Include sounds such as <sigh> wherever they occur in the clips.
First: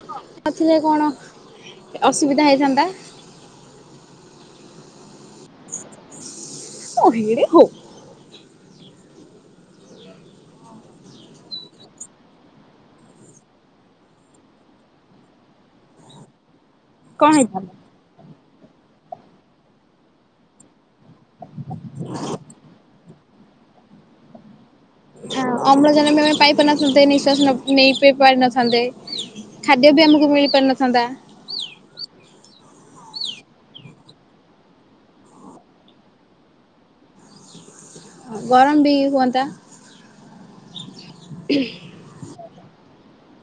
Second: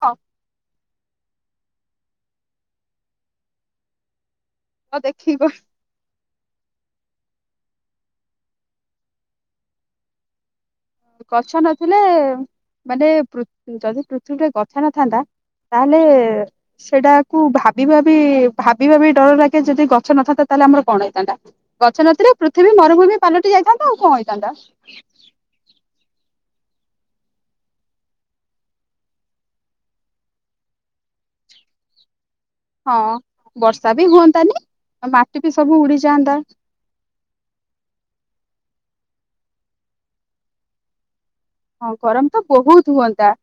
ତ ଆସିଲେ କଣ ଅସୁବିଧା ହେଇଥାନ୍ତା? ହଉ ଦେଖିବ <unintelligible> ଗଛ ନଥିଲେ ମାନେ ପୃ ଯଦି ପୃଥିବୀରେ ଗଛ ନଥାନ୍ତା ତାହେଲେ କଣ ସେଟାକୁ ହେଇଥାନ୍ତା? ଭାବି ଭାବି ଭାବି ଭାବି ଡର ଲାଗେ ଯଦି ଗଛ ନଥାନ୍ତା ତାହେଲେ ଆମର କଣ ହୋଇଥାନ୍ତା। ଗଛ ନଥିଲେ ପୃଥିବୀ ମରୁଭୂମି ପାଲଟି ଯାଇଥାନ୍ତା ଆଉ କଁ ହୋଇଥାନ୍ତା। ଅମ୍ଳଜାନ ଆମେ ପାଇ ପାରିନଥାନ୍ତେ ନିଶ୍ୱାସ ନେବା ନେଇବି ପାରିନଥାନ୍ତେ। ଖାଦ୍ୟବି ଆମକୁ ମିଳି ପାରିିନଥାନ୍ତା। ହଁ ବର୍ଷାବି ହୁଅନ୍ତାନି ଆଁ ମାଟିବି ସବୁ ଉଡ଼ିଯାଆନ୍ତା। ଗରମବି ହୁଅନ୍ତା। <inaudible> ଆଉ ଗରମତ ବହୁତ୍ ହୁଅନ୍ତା।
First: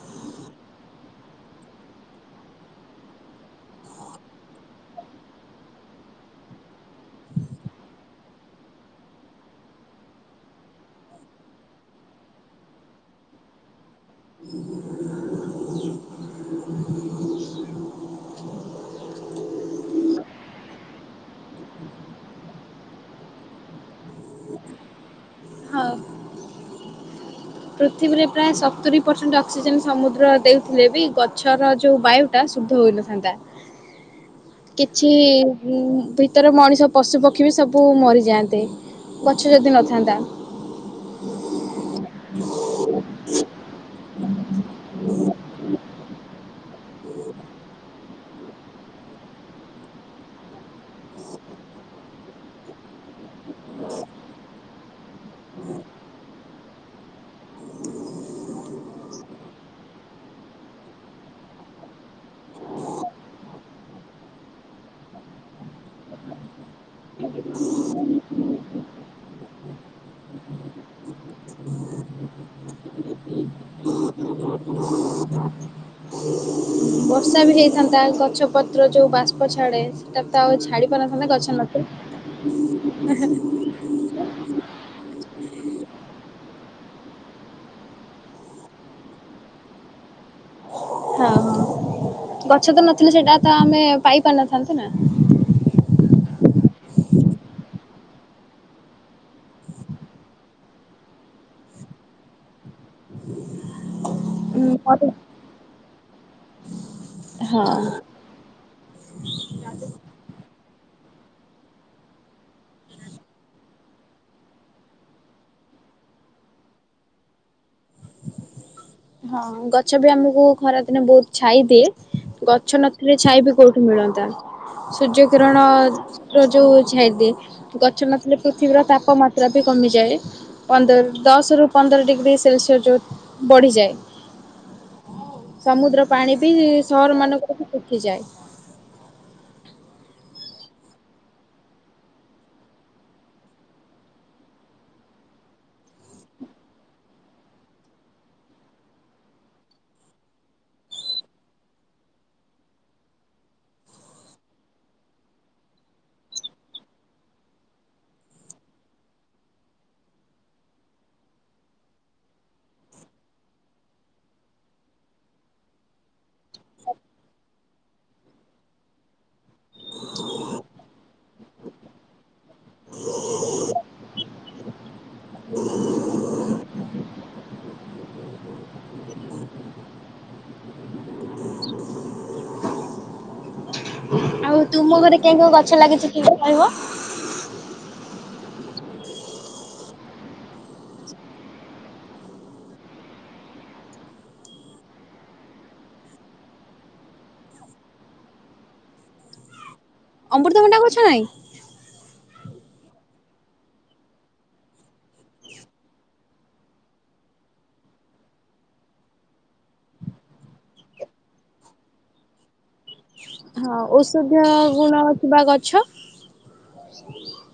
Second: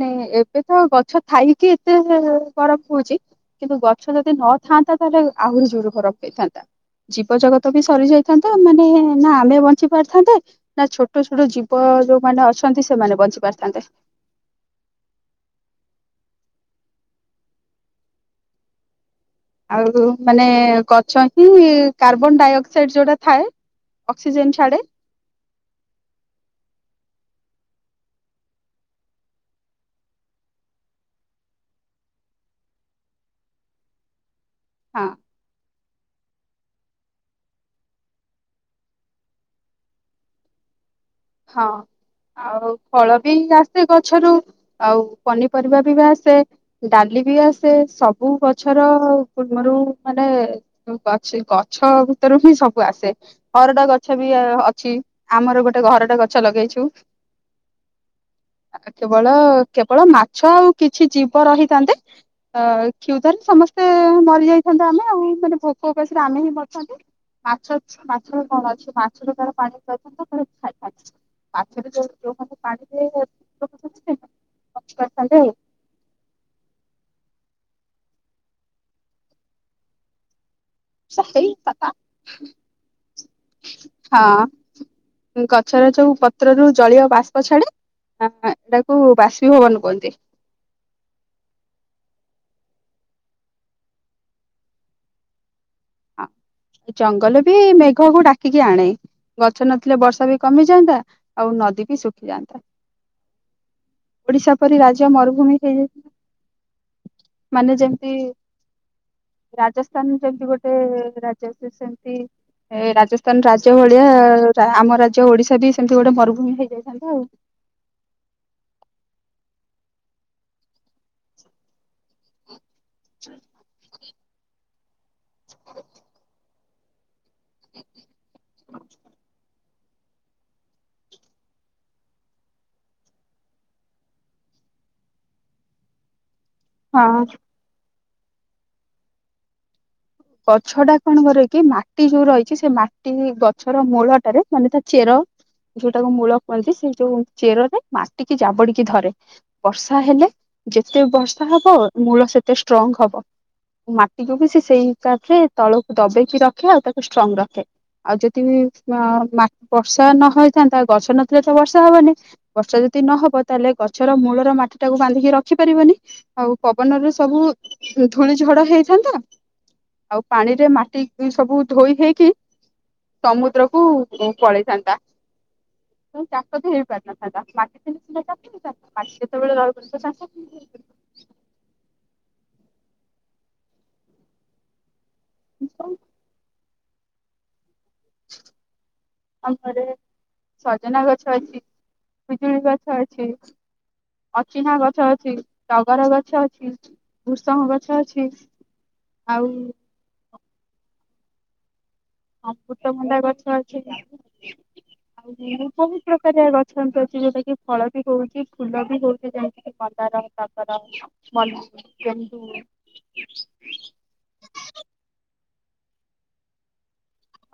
ନାଇଁ ଏବେତ ଗଛ ଥାଇକି ଏତେ ଗରମ ହଉଚି କିନ୍ତୁ ଗଛ ଯଦି ନଥାନ୍ତା ତାହେଲେ ଆହୁରି ଜୋରେ ଗରମ ହୋଇଥାନ୍ତା। ଜୀବଜଗତବି ସରି ଯାଇଥାନ୍ତା ମାନେ ନା ଆମେ ବଞ୍ଚି ପାରଥାନ୍ତେ ନା ଛୋଟ ଛୋଟ ଜୀବ ଯୋଉମାନେ ଅଛନ୍ତି ସେମାନେ ବଞ୍ଚି ପାରିଥାନ୍ତେ। ଆଉ ଯୋଉ ମାନେ ଗଛହିଁ କାର୍ବନ ଡାଇଅକ୍ସାଇଡ ଯୋଉଟା ଥାଏ ଅକ୍ସିଜେନ୍ ଛାଡ଼େ ହଁ। ପୃଥିବୀରେ ପ୍ରାୟ ସତୁରି ପରସେଣ୍ଟ ଅକ୍ସିଜେନ୍ ସମୁଦ୍ର ଦେଇଥିଲେବି ଗଛର ଯଉ ବାୟୁ ତାହା ଶୁଦ୍ଧ ହେଇ ନଥାନ୍ତା। <inaudible> ହଁ କିଛି ହୁଁ ଭିତରେ ମଣିଷ ପଶୁପକ୍ଷୀବି ସବୁ ମରିଯାଆନ୍ତେ ଗଛ ଯଦି ନଥାନ୍ତା। ହଁ ଆଉ ଫଳବି ଆସେ ଗଛରୁ ଆଉ ପନିପରିବାବି ବା ଆସେ ଡାଲିବି ଆସେ ସବୁ ଗଛର ପୂର୍ବରୁ ମାନେ <unintelligible> ଅଛି ଗଛ ଭିତରୁ ହିଁ ସବୁ ଆସେ। ହରଡ ଗଛ ବି ଅଛି, ଆମର ଗୋଟେ ହରଡ ଗଛ ଲଗେଇଛୁ। କେବଳ କେବଳ ମାଛ ଆଉ କିଛି ଜୀବ ରହିଥାନ୍ତେ। ଅ କ୍ଷୁଧାରେ ସମସ୍ତେ ମରି ଯାଇଥାନ୍ତେ, ଆମେ ଆଉ ମାନେ ଭୋକ ଉପାସରେ ଆମେ ହିଁ ମରିଥାନ୍ତେ। ମାଛ ଅଛି ମାଛରେ କଣ ଅଛି ମାଛରେ ତାର <unintelligible> <inaudible> <inaudible> ବର୍ଷା ବି ହେଇଥାନ୍ତା ଗଛ ପତ୍ର ଯୋଉ ବାଷ୍ପ ଛାଡେ ସେଟାତ ଆଉ ଛାଡି ଆଉ ପାରିନଥାନ୍ତା ସେଇ ଗଛ ନଥିଲେ। ହଁ ଗଛର ଯୋଉ ପତ୍ରରୁ ଜଳୀୟବାଷ୍ପ ଛାଡେ। ହଁ ସେଇଟାକୁ ବାଷ୍ପିଭବନ କୁହନ୍ତି। ହଁ ହଁ, ଗଛ ତ ନଥିଲେ ସେଇଟା ତ ଆମେ ପାଇ ପାରିନଥାନ୍ତେ ନା। ହଁ ଜଙ୍ଗଲ ବି ମେଘକୁ ଡାକିକି ଆଣେ। ଗଛ ନଥିଲେ ବର୍ଷା ବି କମିଯାନ୍ତା ଆଉ ନଦୀ ବି ଶୁଖିଯାଆନ୍ତା। <inaudible> ଓଡିଶା ପରି ରାଜ୍ୟ ମରୁଭୂମି ହୋଇଯାଇଥାନ୍ତା। ହଁ ମାନେ ଯେମିତି ରାଜସ୍ଥାନ ଯେମିତି ଗୋଟେ ରାଜ୍ୟ ସେ ସେମିତି ସେମିତି ଏ ରାଜସ୍ଥାନ ରାଜ୍ୟ ଭଳିଆ ଆମ ରାଜ୍ୟ ଓଡିଶା ବି ସେମିତି ଗୋଟେ ମରୁଭୂମି ହେଇଯାଇଥାନ୍ତା ଆଉ। ହଁ ଗଛ ବି ଆମକୁ ଖରା ଦିନେ ବହୁତ ଛାଇ ଦିଏ ଗଛ ନଥିଲେ ଛାଇ ବି କୋଉଠୁ ମିଳନ୍ତା, ସୂର୍ଯ୍ୟ କିରଣର ଯୋଉ ଛାଦି ଗଛ ନଥିଲେ ପୃଥିବୀର ତାପମାତ୍ରା। କମିଯାଏ ପନ୍ଦର ଦଶରୁ ପନ୍ଦର ଡିଗ୍ରୀ ସେଲସିଅସ ଯୋଉ ବଢ଼ିଯାଏ। ସମୁଦ୍ର ପାଣି ବି ସହର ହଁ ମାନଙ୍କରୁ ଶୁଖିଯାଏ। ଗଛଟା କଣ କରେ କି ମାଟି ଯୋଉ ରହିଛି ସେ ମାଟି ଗଛର ମୂଳଟାରେ ମାନେ ତା ଚେର, ଯୋଉଟାକୁ ମୂଳ କୁହନ୍ତି ସେ ଯୋଉ ଚେରରେ ମାଟିକି ଜାବୁଡିକି ଧରେ, ବର୍ଷା ହେଲେ ଯେତେ ବର୍ଷା ହବ ମୂଳ ସେତେ ଷ୍ଟ୍ରଙ୍ଗ ହବ। ମାଟିକୁ ବି ସେ ସେଇ ହିସାବରେ ତଳକୁ ଦବେଇକି ରଖେ, ଆଉ ତାକୁ ଷ୍ଟ୍ରଙ୍ଗ ରଖେ। ଆଉ ଯଦି ବର୍ଷା ନହୋଇଥାନ୍ତା ଗଛ ନଥିଲେ ତ ବର୍ଷା ହବନି। ବର୍ଷା ଯଦି ନହବ ତାହଲେ ଗଛର ମୂଳର ମାଟିଟାକୁ ବାନ୍ଧିକି ରଖି ପାରିବନି। ଆଉ ପବନରେ ସବୁ ଧୂଳିଝଡ ହେଇଥାନ୍ତା, ଆଉ ପାଣିରେ ମାଟି ସବୁ ଧୋଇ ହେଇକି। ସମୁଦ୍ରକୁୁ ପଳେଇଥାନ୍ତା। <inaudible> ତ ଚାଷ ବି ହେଇପାରିଥାନ୍ତା ମାଟି ଥିଲେ ସିନା ଚାଷ ହେଇଥାନ୍ତା ମାଟି ଯେତେବେଳେ ରହିବନି ତ ଚାଷ <unintelligible> ଆଉ ତୁମ ଘରେ କେଉଁ କେଉଁ ଗଛ ଲାଗିଛି ଟିକେ କହିବ? <inaudible> ଆମ ଘରେ ସଜନା ଗଛ ଅଛି, ପିଜୁଳି ଗଛ ଅଛି। ଅଚିହ୍ନା ଗଛ ଅଛି, ଟଗର ଗଛ ଅଛି, ଭୂଷଙ୍ଗ ଗଛ ଅଛି। ଆଉ ଅମୃତଭଣ୍ଡା ଗଛ ନାଇଁ? ଅମୃତଭଣ୍ଡା ଗଛ ଅଛି। ବହୁତ ପ୍ରକାର ଗଛ ଅଛି, ଯୋଉଟା କି ଫଳ ବି ହଉଛି ଫୁଲ ବି ହଉଛି ଯେମିତିକି ମନ୍ଦାର। ଟଗର, ମଲ୍ଲୀ, ଗେଣ୍ଡୁ ହଁ ଔଷଧୀୟ ଗୁଣ ଥିବା ଗଛ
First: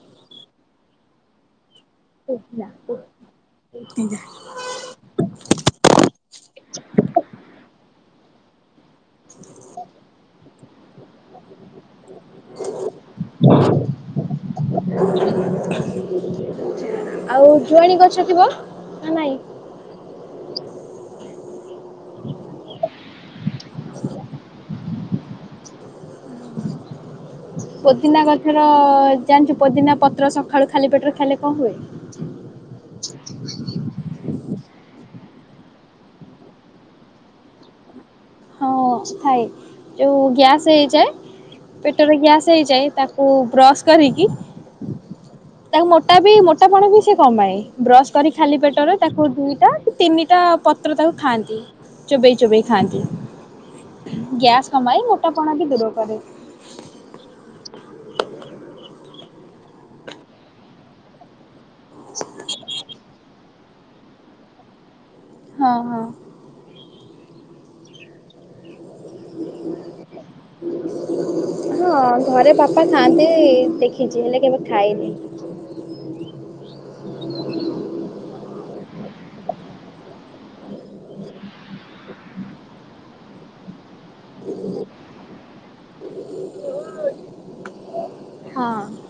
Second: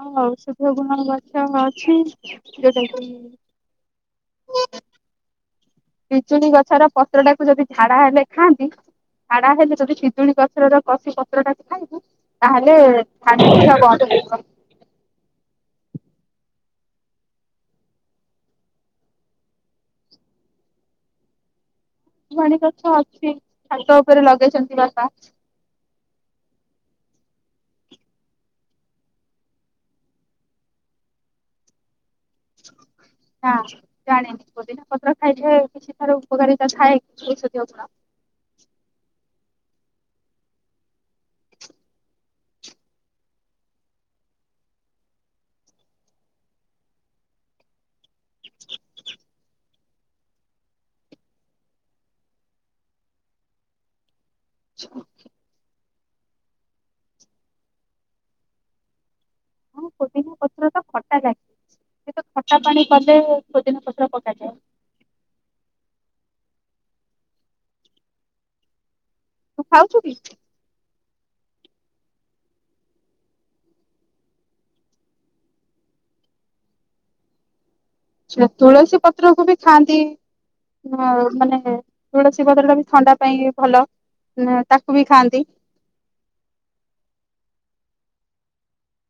ହଁ ଔଷଧୀୟ ଗୁଣର ଗଛ ଅଛି ନା ଯୋଉଟାକି ପିଜୁଳି ଗଛର ପତ୍ର ଟାକୁ ଯଦି ଝାଡା ହେଲେ ଖାଆନ୍ତି ଝାଡ଼ା ହେଲେ ଯଦି ପିଜୁଳି ଗଛର କଷି ପତ୍ରଟା କୁ ଖାଇବୁ ତାହେଲେ ଥାଡିଖିଆ ବନ୍ଦ୍ ହେଇଯିବ। ଆଉ ଜୁଆଣୀ ଗଛ ଥିବ ନା ନାଇଁ? ଜୁଆଣି ଗଛ ଅଛି ଛାତ ଉପରେ ଲଗେଇଛନ୍ତି ବାପା। ପୋଦିନା ଗଛର ଜାଣିଛୁ ପୋଦିନା ପତ୍ର ସକାଳୁ ଖାଲି ପେଟରେ ଖାଇଲେ କଣ ହୁଏ? ନା <inaudible> ଜାଣିନି ପୋଦିନା ପତ୍ର ଖାଇଲେ ତାର ଉପକାରୀତା ଥାଏ କି ଔଷଧୀୟ ଗୁଣ? ହଁ ଥାଏ ଯୋଉ ଗ୍ୟାସ୍ ହେଇଯାଏ ପେଟରେ ଗ୍ୟାସ୍ ହେଇଯାଏ ତାକୁ ବ୍ରସ୍ କରିକି ତାକୁ ମୋଟା ବି ମୋଟା ପଣ ବି ସେ କମାଏ ବ୍ରସ କରି ଖାଲି ପେଟରେ ତାକୁ ଦୁଇଟା ତିନିଟା ପତ୍ର ତାକୁ ଖାଆନ୍ତି ଚୋବେଇ ଚୋବେଇ ଖାଆନ୍ତି। ଗ୍ୟାସ୍ କମାଏ ମୋଟାପଣ ବି ଦୂର କରେ। ହଁ ପୋଦିନା ପତ୍ର ତ ଖଟା ଲାଗେ ସେତ ଖଟା ପାଣି କଲେ ପୋଦିନା ପତ୍ର ପକା ଯାଏ। ହଁ ହଁ। ତୁ ଖାଉଛୁ କି? ହଁ ଘରେ ବାପା ଖାଆନ୍ତି ଦେଖିଛି ହେଲେ କେବେ ଖାଇନି। ସେ ତୁଳସୀ ପତ୍ର କୁ ବି ଖାଆନ୍ତି। ହଁ ମାନେ ତୁଳସୀ ପତ୍ର ଟା ବି ଥଣ୍ଡା ପାଇଁ ଭଲ। ନା ତାକୁ ବି ଖାଆନ୍ତି। ହଁ।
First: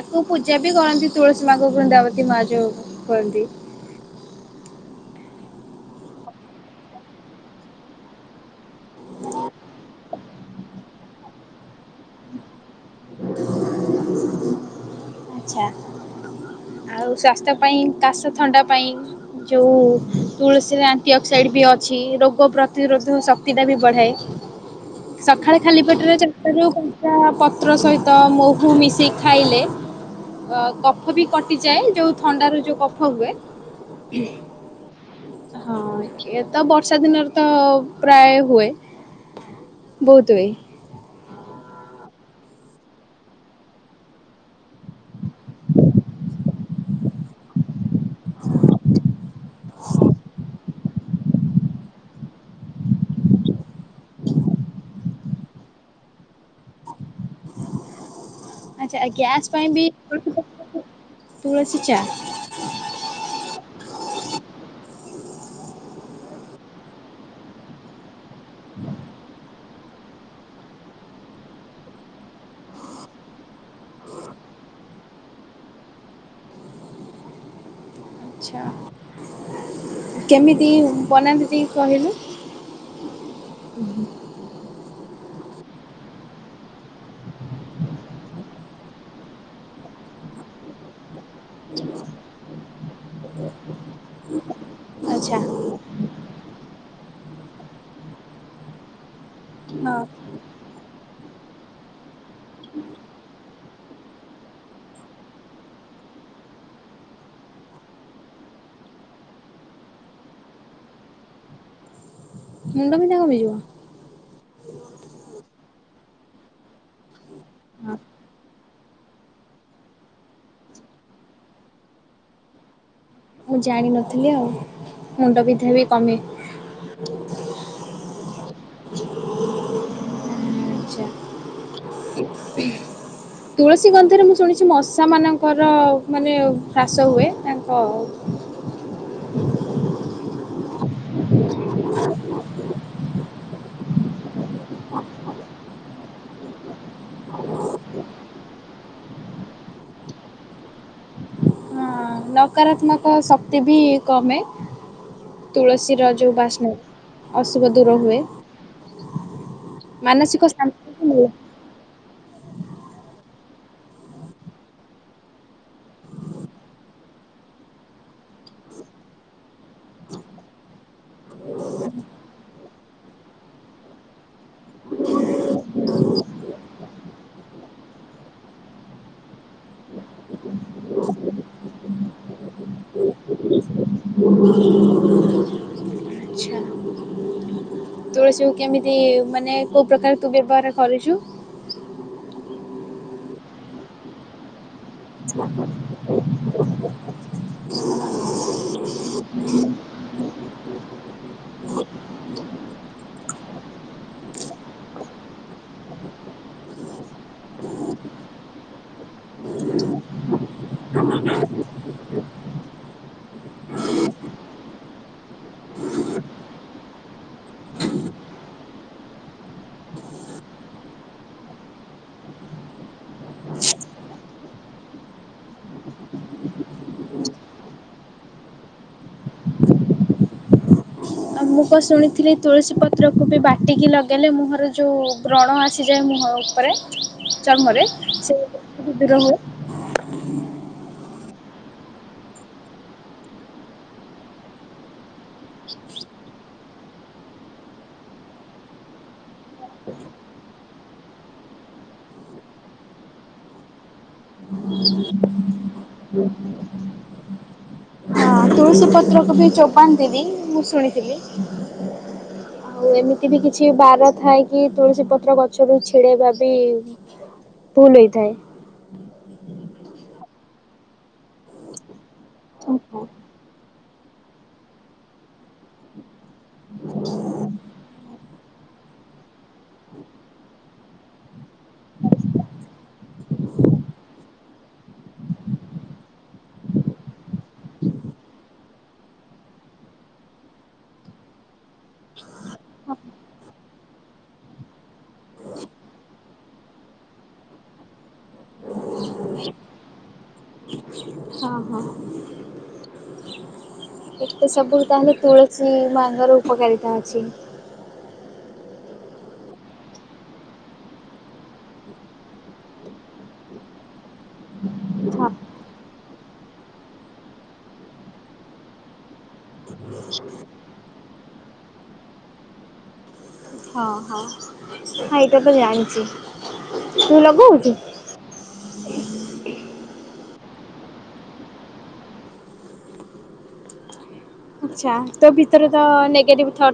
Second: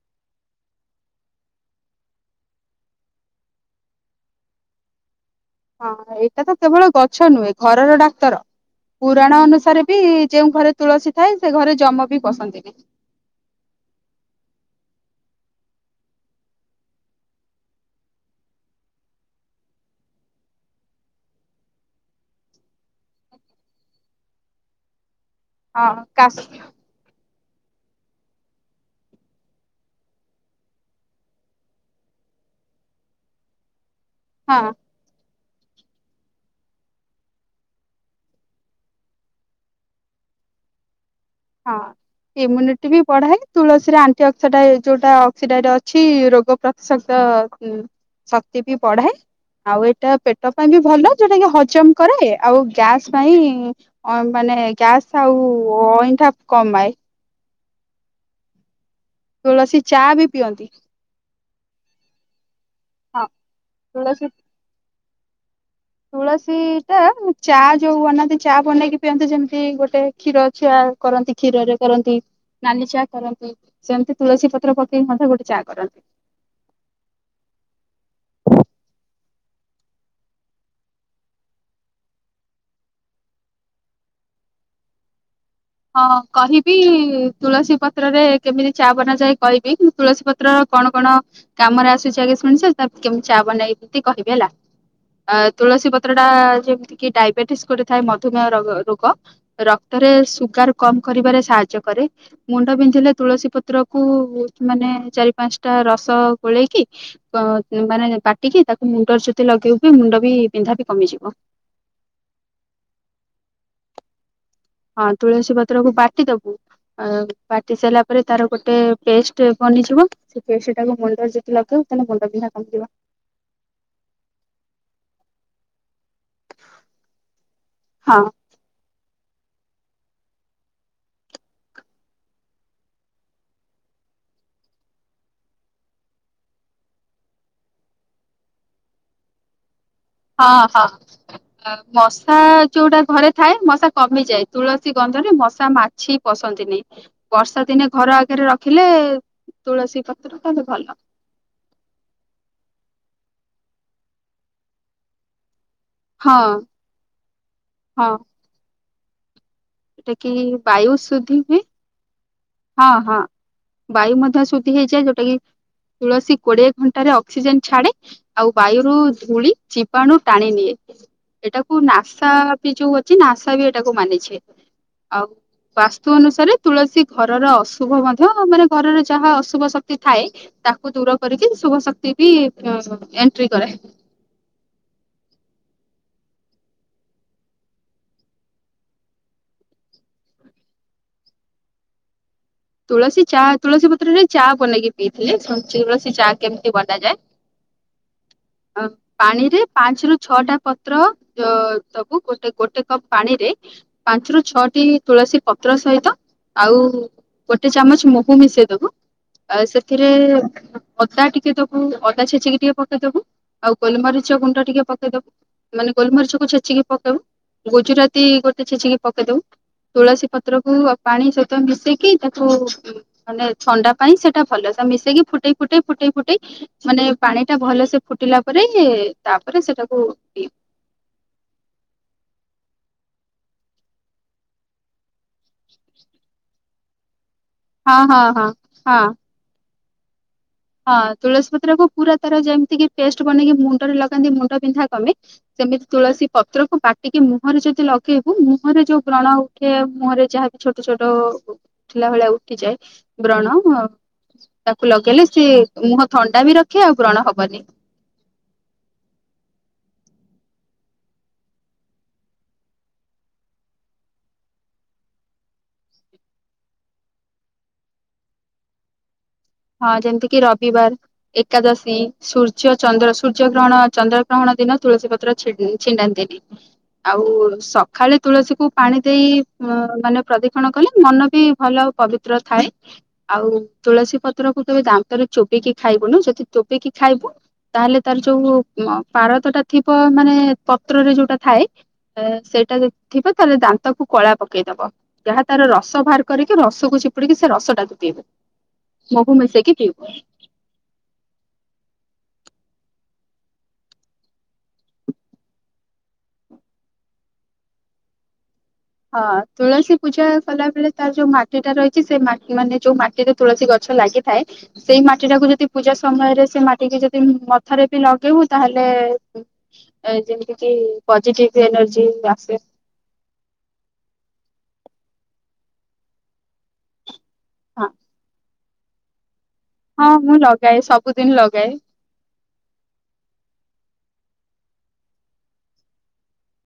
ସେ ପୂଜା ବି କରନ୍ତି ତୁଳସୀ ମାକୁ ବୃନ୍ଦାବତୀ ମା ଯୋଉ କରନ୍ତି। ହଁ ଏଇଟା ତ କେବଳ ଗଛ ନୁହେଁ ଘରର ଡାକ୍ତର। ପୁରାଣ ଅନୁସାରେ ବି ଯୋଉଁ ଘରେ ତୁଳସୀ ଥାଏ ସେ ଘରେ ଜମ ବି ପସନ୍ତିନି। ଆଚ୍ଛା। ଆଉ ସ୍ୱାସ୍ଥ୍ୟ ପାଇଁ କାଶ ଥଣ୍ଡା ପାଇଁ ଯେଉଁ ତୁଳସୀରେ ଆଣ୍ଟି ଅକ୍ସାଇଡ଼୍ ବି ଅଛି ରୋଗ ପ୍ରତିରୋଧକ ଶକ୍ତିଟା ବି ବଢ଼ାଏ। ସକାଳେ ଖାଲି ହଁ ପେଟରେ କାଶ ଚାରିଟାରୁ ଗୋ <unintelligible> ପତ୍ର ସହିତ ମୋହୁ ମିଶେଇ ଖାଇଲେ କଫ ବି କ ମି ଯାଏ ଯୋଉ ଥଣ୍ଡାରୁ ଯୋଉ ଯୋଉ କଫ ହୁଏ ହଁ। ହଁ କିଏ ତ ବର୍ଷା ଦିନରେ ତ ପ୍ରାୟ ହୁଏ। ବହୁତ ହୁଏ। ହଁ। ଇମ୍ୟୁନିଟି ବି ବଢାଏ ତୁଳସୀରେ ଆଣ୍ଟି ଅକ୍ସଟାଇ ଯୋଉଟା ଅକ୍ସିଡାଇଡ ଅଛି ରୋଗ ପ୍ର ଶତ ଶକ୍ତି ବିି ବଢାଏ। ଆଉ ଏଇଟା ପେଟ ପାଇଁ ବି ଭଲ ଯୋଉଟା କି ହଜମ କରେ ଆଉ ଗ୍ୟାସ ପାଇଁ ଅ ମାନେ ଗ୍ୟାସ ଆଉ ଅଇଁଠାବ କମାଏ। ଆଚ୍ଛା ଆ ଗ୍ୟାସ୍ ପାଇଁ ତୁଳସୀ ବି ଚା ତୁଳସୀ ପିଅନ୍ତି <unintelligible> ତୁଳସୀ ଚା ହଁ ତୁଳସୀ ତୁଳସୀ ଟା ମୁଁ ଚା ଯୋଉ ବନାନ୍ତି ଚା ବନେଇକି ପିଅନ୍ତି ଯେମିତି ଗୋଟେ କ୍ଷୀର ଚା କରନ୍ତି କ୍ଷୀରରେ କରନ୍ତି ନାଲି ଚା କରନ୍ତି। ସେମିତି ତୁଳସୀ ପତ୍ର ପକେଇକି ମଧ୍ୟ ଗୋଟେ ଚା କରନ୍ତି। ଆଚ୍ଛା। କେମିତି ବନାନ୍ତି ଟିକେ କହିଲୁ? <inaudible> ହୁଁ ହୁଁ। ହଁ କହିବି ତୁଳସୀ ପତ୍ରରେ କେମିତି ଚା ବନାଯାଏ କହିବି। ତୁଳସୀ ପତ୍ର କଣ କଣ କାମରେ ଆସୁଛି ଆଗେ ଶୁଣିଛ ତାପ କେମିତି ଚା ବନେଇ ଏମ୍ ତି କହିବି ହେଲା। ଆଚ୍ଛା। ଅ ତୁଳସୀ ପ ପତ୍ରଟା ଯେମିତିକି ଡାଇବେଟିସ୍ ଗୋଟେ ଥାଏ ମୁମେହ ରଗ ରୋଗ ହଁ ରକ୍ତରେ ସୁ ଗାର୍ କମ୍ କରିବାରେ ସାହାଯ୍ୟ କରେ। ମୁଣ୍ଡ ବିନ୍ଧିଲେ ତୁଳସୀ ପତ୍ର କୁ ମାନେ ଚାରି ପାଞ୍ଚ ଟା ରସ ଗୋଳେଇକି ତ ମାନେ ବାଟିକି ତାକୁ ମୁଣ୍ଡରେ ଯଦି ଲଗେଇବୁ ବି ମୁଣ୍ଡ ବି ବିନ୍ଧା ବି କମିଯିବ। ମୁଣ୍ଡ ବିିନ୍ଧା କମି ଯିବ? ହଁ ତୁଳସୀ ପତ୍ର କୁ ବାଟିଦବୁ ଅ ବାଟି ହଁ ସାଇଲା ପରେ ତାର ଗୋଟେ ପେଷ୍ଟ୍ ବନିଯିବ ସେ ପେଷ୍ଟ୍ ଟାକୁ ମୁଣ୍ଡରେ ଯଦି ଲଗେଇବୁ ତାହେଲେ ମୁଣ୍ଡ ବିନ୍ଧା କମିଜିବ। ମୁଁ ଜାଣି ନଥିଲି ଆଉ ମୁଣ୍ଡ ବିିଧା ବି କମେ। ହଁ। <inaudible> ଆଛା। ତୁଳସୀ ଗନ୍ଧରେ ମୁଁ ଶୁଣିଛି ମଶାମାନଙ୍କର ମାନେ ହ୍ରାସ ହୁଏ ତାଙ୍କ ହଁ ହଁ ମଶା ଯୋଉଟା ଘରେ ଥାଏ ମଶା କମିଯାଏ ତୁଳସୀ ଗନ୍ଧରେ ମଶା ମାଛି ପଶନ୍ତି ନି। ବର୍ଷା ଦିନେ ଘର ଆଗେରେ ରଖିଲେ ତୁଳସୀ ପତ୍ର ତାହେଲେ ଭଲ। ହଁ। ନକାରାତ୍ମକ ଶକ୍ତି ବି କମେ। ତୁଳସୀର ଯୋଉ ହଁ ବାସ୍ନାରେ ଏଟା କିି ଶାନ୍ତି ବାୟୁ ବି ମିଳେ। ସୁଦ୍ଧି ହୁଏ? ହଁ ହଁ ବାୟୁ ମଧ୍ୟ ସୁୁତି ହେଇଯାଏ ଯୋଉଟା କି ତୁଳସୀ କୋଡିଏ ଘଣ୍ଟାରେ ଅକ୍ସିଜେନ୍ ଛାଡେ ଆଉ ବାୟୁରୁ ଧୂଳି ଜୀବାଣୁ ଟାଣି ନିଏ। ଏଇଟାକୁ ନାସା ବି ଯୋଉ ଅଛି ନାସା ବି ଏଇଟାକୁ ମାନିଛେ। ଆଉ ବାସ୍ତୁ ଅନୁସାରେ ତୁଳସୀ ଘରର ଅଶୁଭ ମଧ୍ୟ ମାନେ ଘରର ଯାହା ଅଶୁଭ ଶକ୍ତି ଥାଏ ତାକୁ ଦୂର କରିକି ଶୁଭ ଶକ୍ତି ବି ଅଁ ଏଣ୍ଟ୍ରି କରେ। <inaudible> ଆଚ୍ଛା। ତୁଳସୀ କୁ କେମିତି ମାନେ କୋଉ ପ୍ରକାର ତୁ ବ୍ୟବହାର କରିଚୁ? ତୁଳସୀ ଚା ତୁଳସୀ ପତ୍ରରେ ଚା ବନେଇକି ପିଇଥିଲି କେମିତି ବନାଯାଏ ପାଣିରେ ପାଞ୍ଚରୁୁ ଛଅଟା ପତ୍ର ତ ଦବୁ ଗୋଟେ ଗୋଟେ କପ୍ ପାଣି ରେ ପାଞ୍ଚ୍ ରୁ ଛଅଟି ତୁଳସୀ ପତ୍ର ସହିତ ଆଉ ଗୋଟେ ଚାମଚ୍ ମହୁ ମିଶେଇ ଦବୁ ଆ ସେଥିରେ ଅଦା ଟିକେ ଦବୁ ଅଦା ଛେଚିକି ଟିକେ ପକେଇଦବୁ ଆଉ ଗୋଲ୍ ମରିଚ ଗୁଣ୍ଡ ଟିକେ ପକେଇଦବୁ ମାନେ ଗୋଲ୍ ମରିଚକୁ ଛେଚିକି ପକେଇବୁ ଗୁଜୁରାତି ଗୋଟେ ଛେଚିକି ପକେଇଦବୁ ତୁଳସୀ ପତ୍ର କୁ ଆଉ ପାଣି ସହିତ ମିଶେଇକି ତାକୁ ମାନେ ଥଣ୍ଡା ପାଇଁ ସେଇଟା ଭଲ ମିଶେଇକି ଫୁଟେଇ ଫୁଟେଇ ଫୁଟେଇ ଫୁଟେଇ ମାନେ ପାଣି ଟା ଭଲ ସେ ଫୁଟିଲା ପରେ ତାପରେ ସେଟାକୁ ପି ଆଉ ମୁଁ କଣ ଶୁଣିଥିଲି ତୁଳସୀ ପତ୍ରକୁ ବି ବାଟିକି ଲଗେଇଲେ ମୁହଁରୁ ଯୋଉ ବ୍ରଣ ଆସିଯାଏ ମୁହଁ <inaudible> ପରେ ଚମରେ ହଁ ହଁ ସେ ହଁ ହଁ। ଦୂର ହୁଏ। ହଁ ତୁଳସୀ ପତ୍ର କୁ ପୁରା ତାର ଯେମିତି କି ପେଷ୍ଟ ବନେଇକି ମୁଣ୍ଡରେ ଲଗାନ୍ତି ମୁଣ୍ଡ ବିନ୍ଧା କମେ। ସେମିତି ତୁଳସୀ ପତ୍ରକୁ ବାଟିକି ମୁହଁରେ ଯଦି ଲଗେଇବୁ ମୁହଁରେ ଯୋଉ ବ୍ରଣ ଉଠେ ଆଉ ମୁହଁରେ ଯାହାବି ଛୋଟ ଛୋଟ ଉଠିଲା ଭଳିଆ ଉଠିଯାଏ ବ୍ରଣ ତାକୁ ଲଗେଇଲେ ସିଏ ମୁହଁ ଥଣ୍ଡା ବି ରଖେ ଆଉ ବ୍ରଣ ହବନି। ହଁ ତୁଳସୀ ପତ୍ରକୁ ବି ଚୋବାନ୍ତି ବି ମୁଁ ଶୁଣିଥିଲି। <inaudible> ଆଉ ଏମିତି ବି କିଛି ବାର ଥାଏ କି ତୁଳସୀ ପତ୍ର ଗଛରୁ ଛିଡେଇବା ବି ଭୁଲ ହେଇଥାଏ। ହଁ ଯେମିତି କିି ରବିବାର ଏକାଦଶୀ ସୂର୍ଯ୍ୟ ହଁ ଚନ୍ଦ୍ର ସୂର୍ଯ୍ୟ ଗ୍ରହଣ ଚନ୍ଦ୍ର ଗ୍ରହଣ ଦିନ ତୁଳସୀ ପତ୍ର ଛିଣ୍ଡ୍ ଛିଣ୍ଡାନ୍ତିନି। ଆଉ ସଖାଳେ ତୁଳସୀକୁୁ ପାଣି ଦେଇ ମାନେ ପ୍ରଦିକ୍ଷଣ କଲେ ମନ ବି ଭଲ ପବିତ୍ର ଥାଏ ଆଉ ତୁଳସୀ ପ ପତ୍ର କୁ କେବେ ଦାନ୍ତରେ ଚୋବେଇକି ଖାଇବୁନୁ ଯଦି ଚୋବେଇକି ଖାଇବୁ ତାହେଲେ ତାର ଯୋଉ ମ ପାରଦଟା ଥିବ ମାନେ ପତ୍ରରେ ଯୋଉଟା ଥାଏ। ଏଁ ସେଇଟା ଯଦି ଥିବ ତାହେଲେ ଦାନ୍ତକୁ କଳା ପକେଇଦବ। ଯାହା ତାର ରସ ବାହାର କରିକି ରସକୁ ଚିପୁଡିକି ସେ ରସଟାକୁ ପିଇବେ। ମହୁ ମିସେଇକି ପିଇବେ। ହଁ ହଁ। ଏସବୁ ତାହେଲେ ତୁଳସୀ ମାଁଙ୍କର ଉପକାରିତା ଅଛି। ହଁ ତୁଳସୀ ପୂଜା କଲା ବେଳେ ତାର ଯୋଉ ମାଟି ଟା ରହିଚି ସେ ମାଟି ମାନେ ଯୋଉ ମାଟିରେ ତୁଳସୀ ଗଛ ଲାଗିଥାଏ। ସେଇ ହଁ ମାଟି ଟାକୁ ଯଦି ପୂଜା ସମୟରେ ସେ ମାଟି କି ଯଦି ମଥାରେ ବି ଲଗେଇବୁ ତାହେଲେ ଏ ଯେମିତି କି ପଜିଟିଭ ଏନର୍ଜି ଆସେ ହଁ ହଁ ହଁ ଏଇଟା ତ ଜାଣିଚି ତୁ ଲଗଉଚୁ? ହଁ ହଁ ମୁଁ ଲଗାଏ ସବୁଦିନ ଲଗାଏ। ଆଚ୍ଛା ତୋ ଭିତରେ ତ ନେଗେଟିଭ୍ ଥଟ୍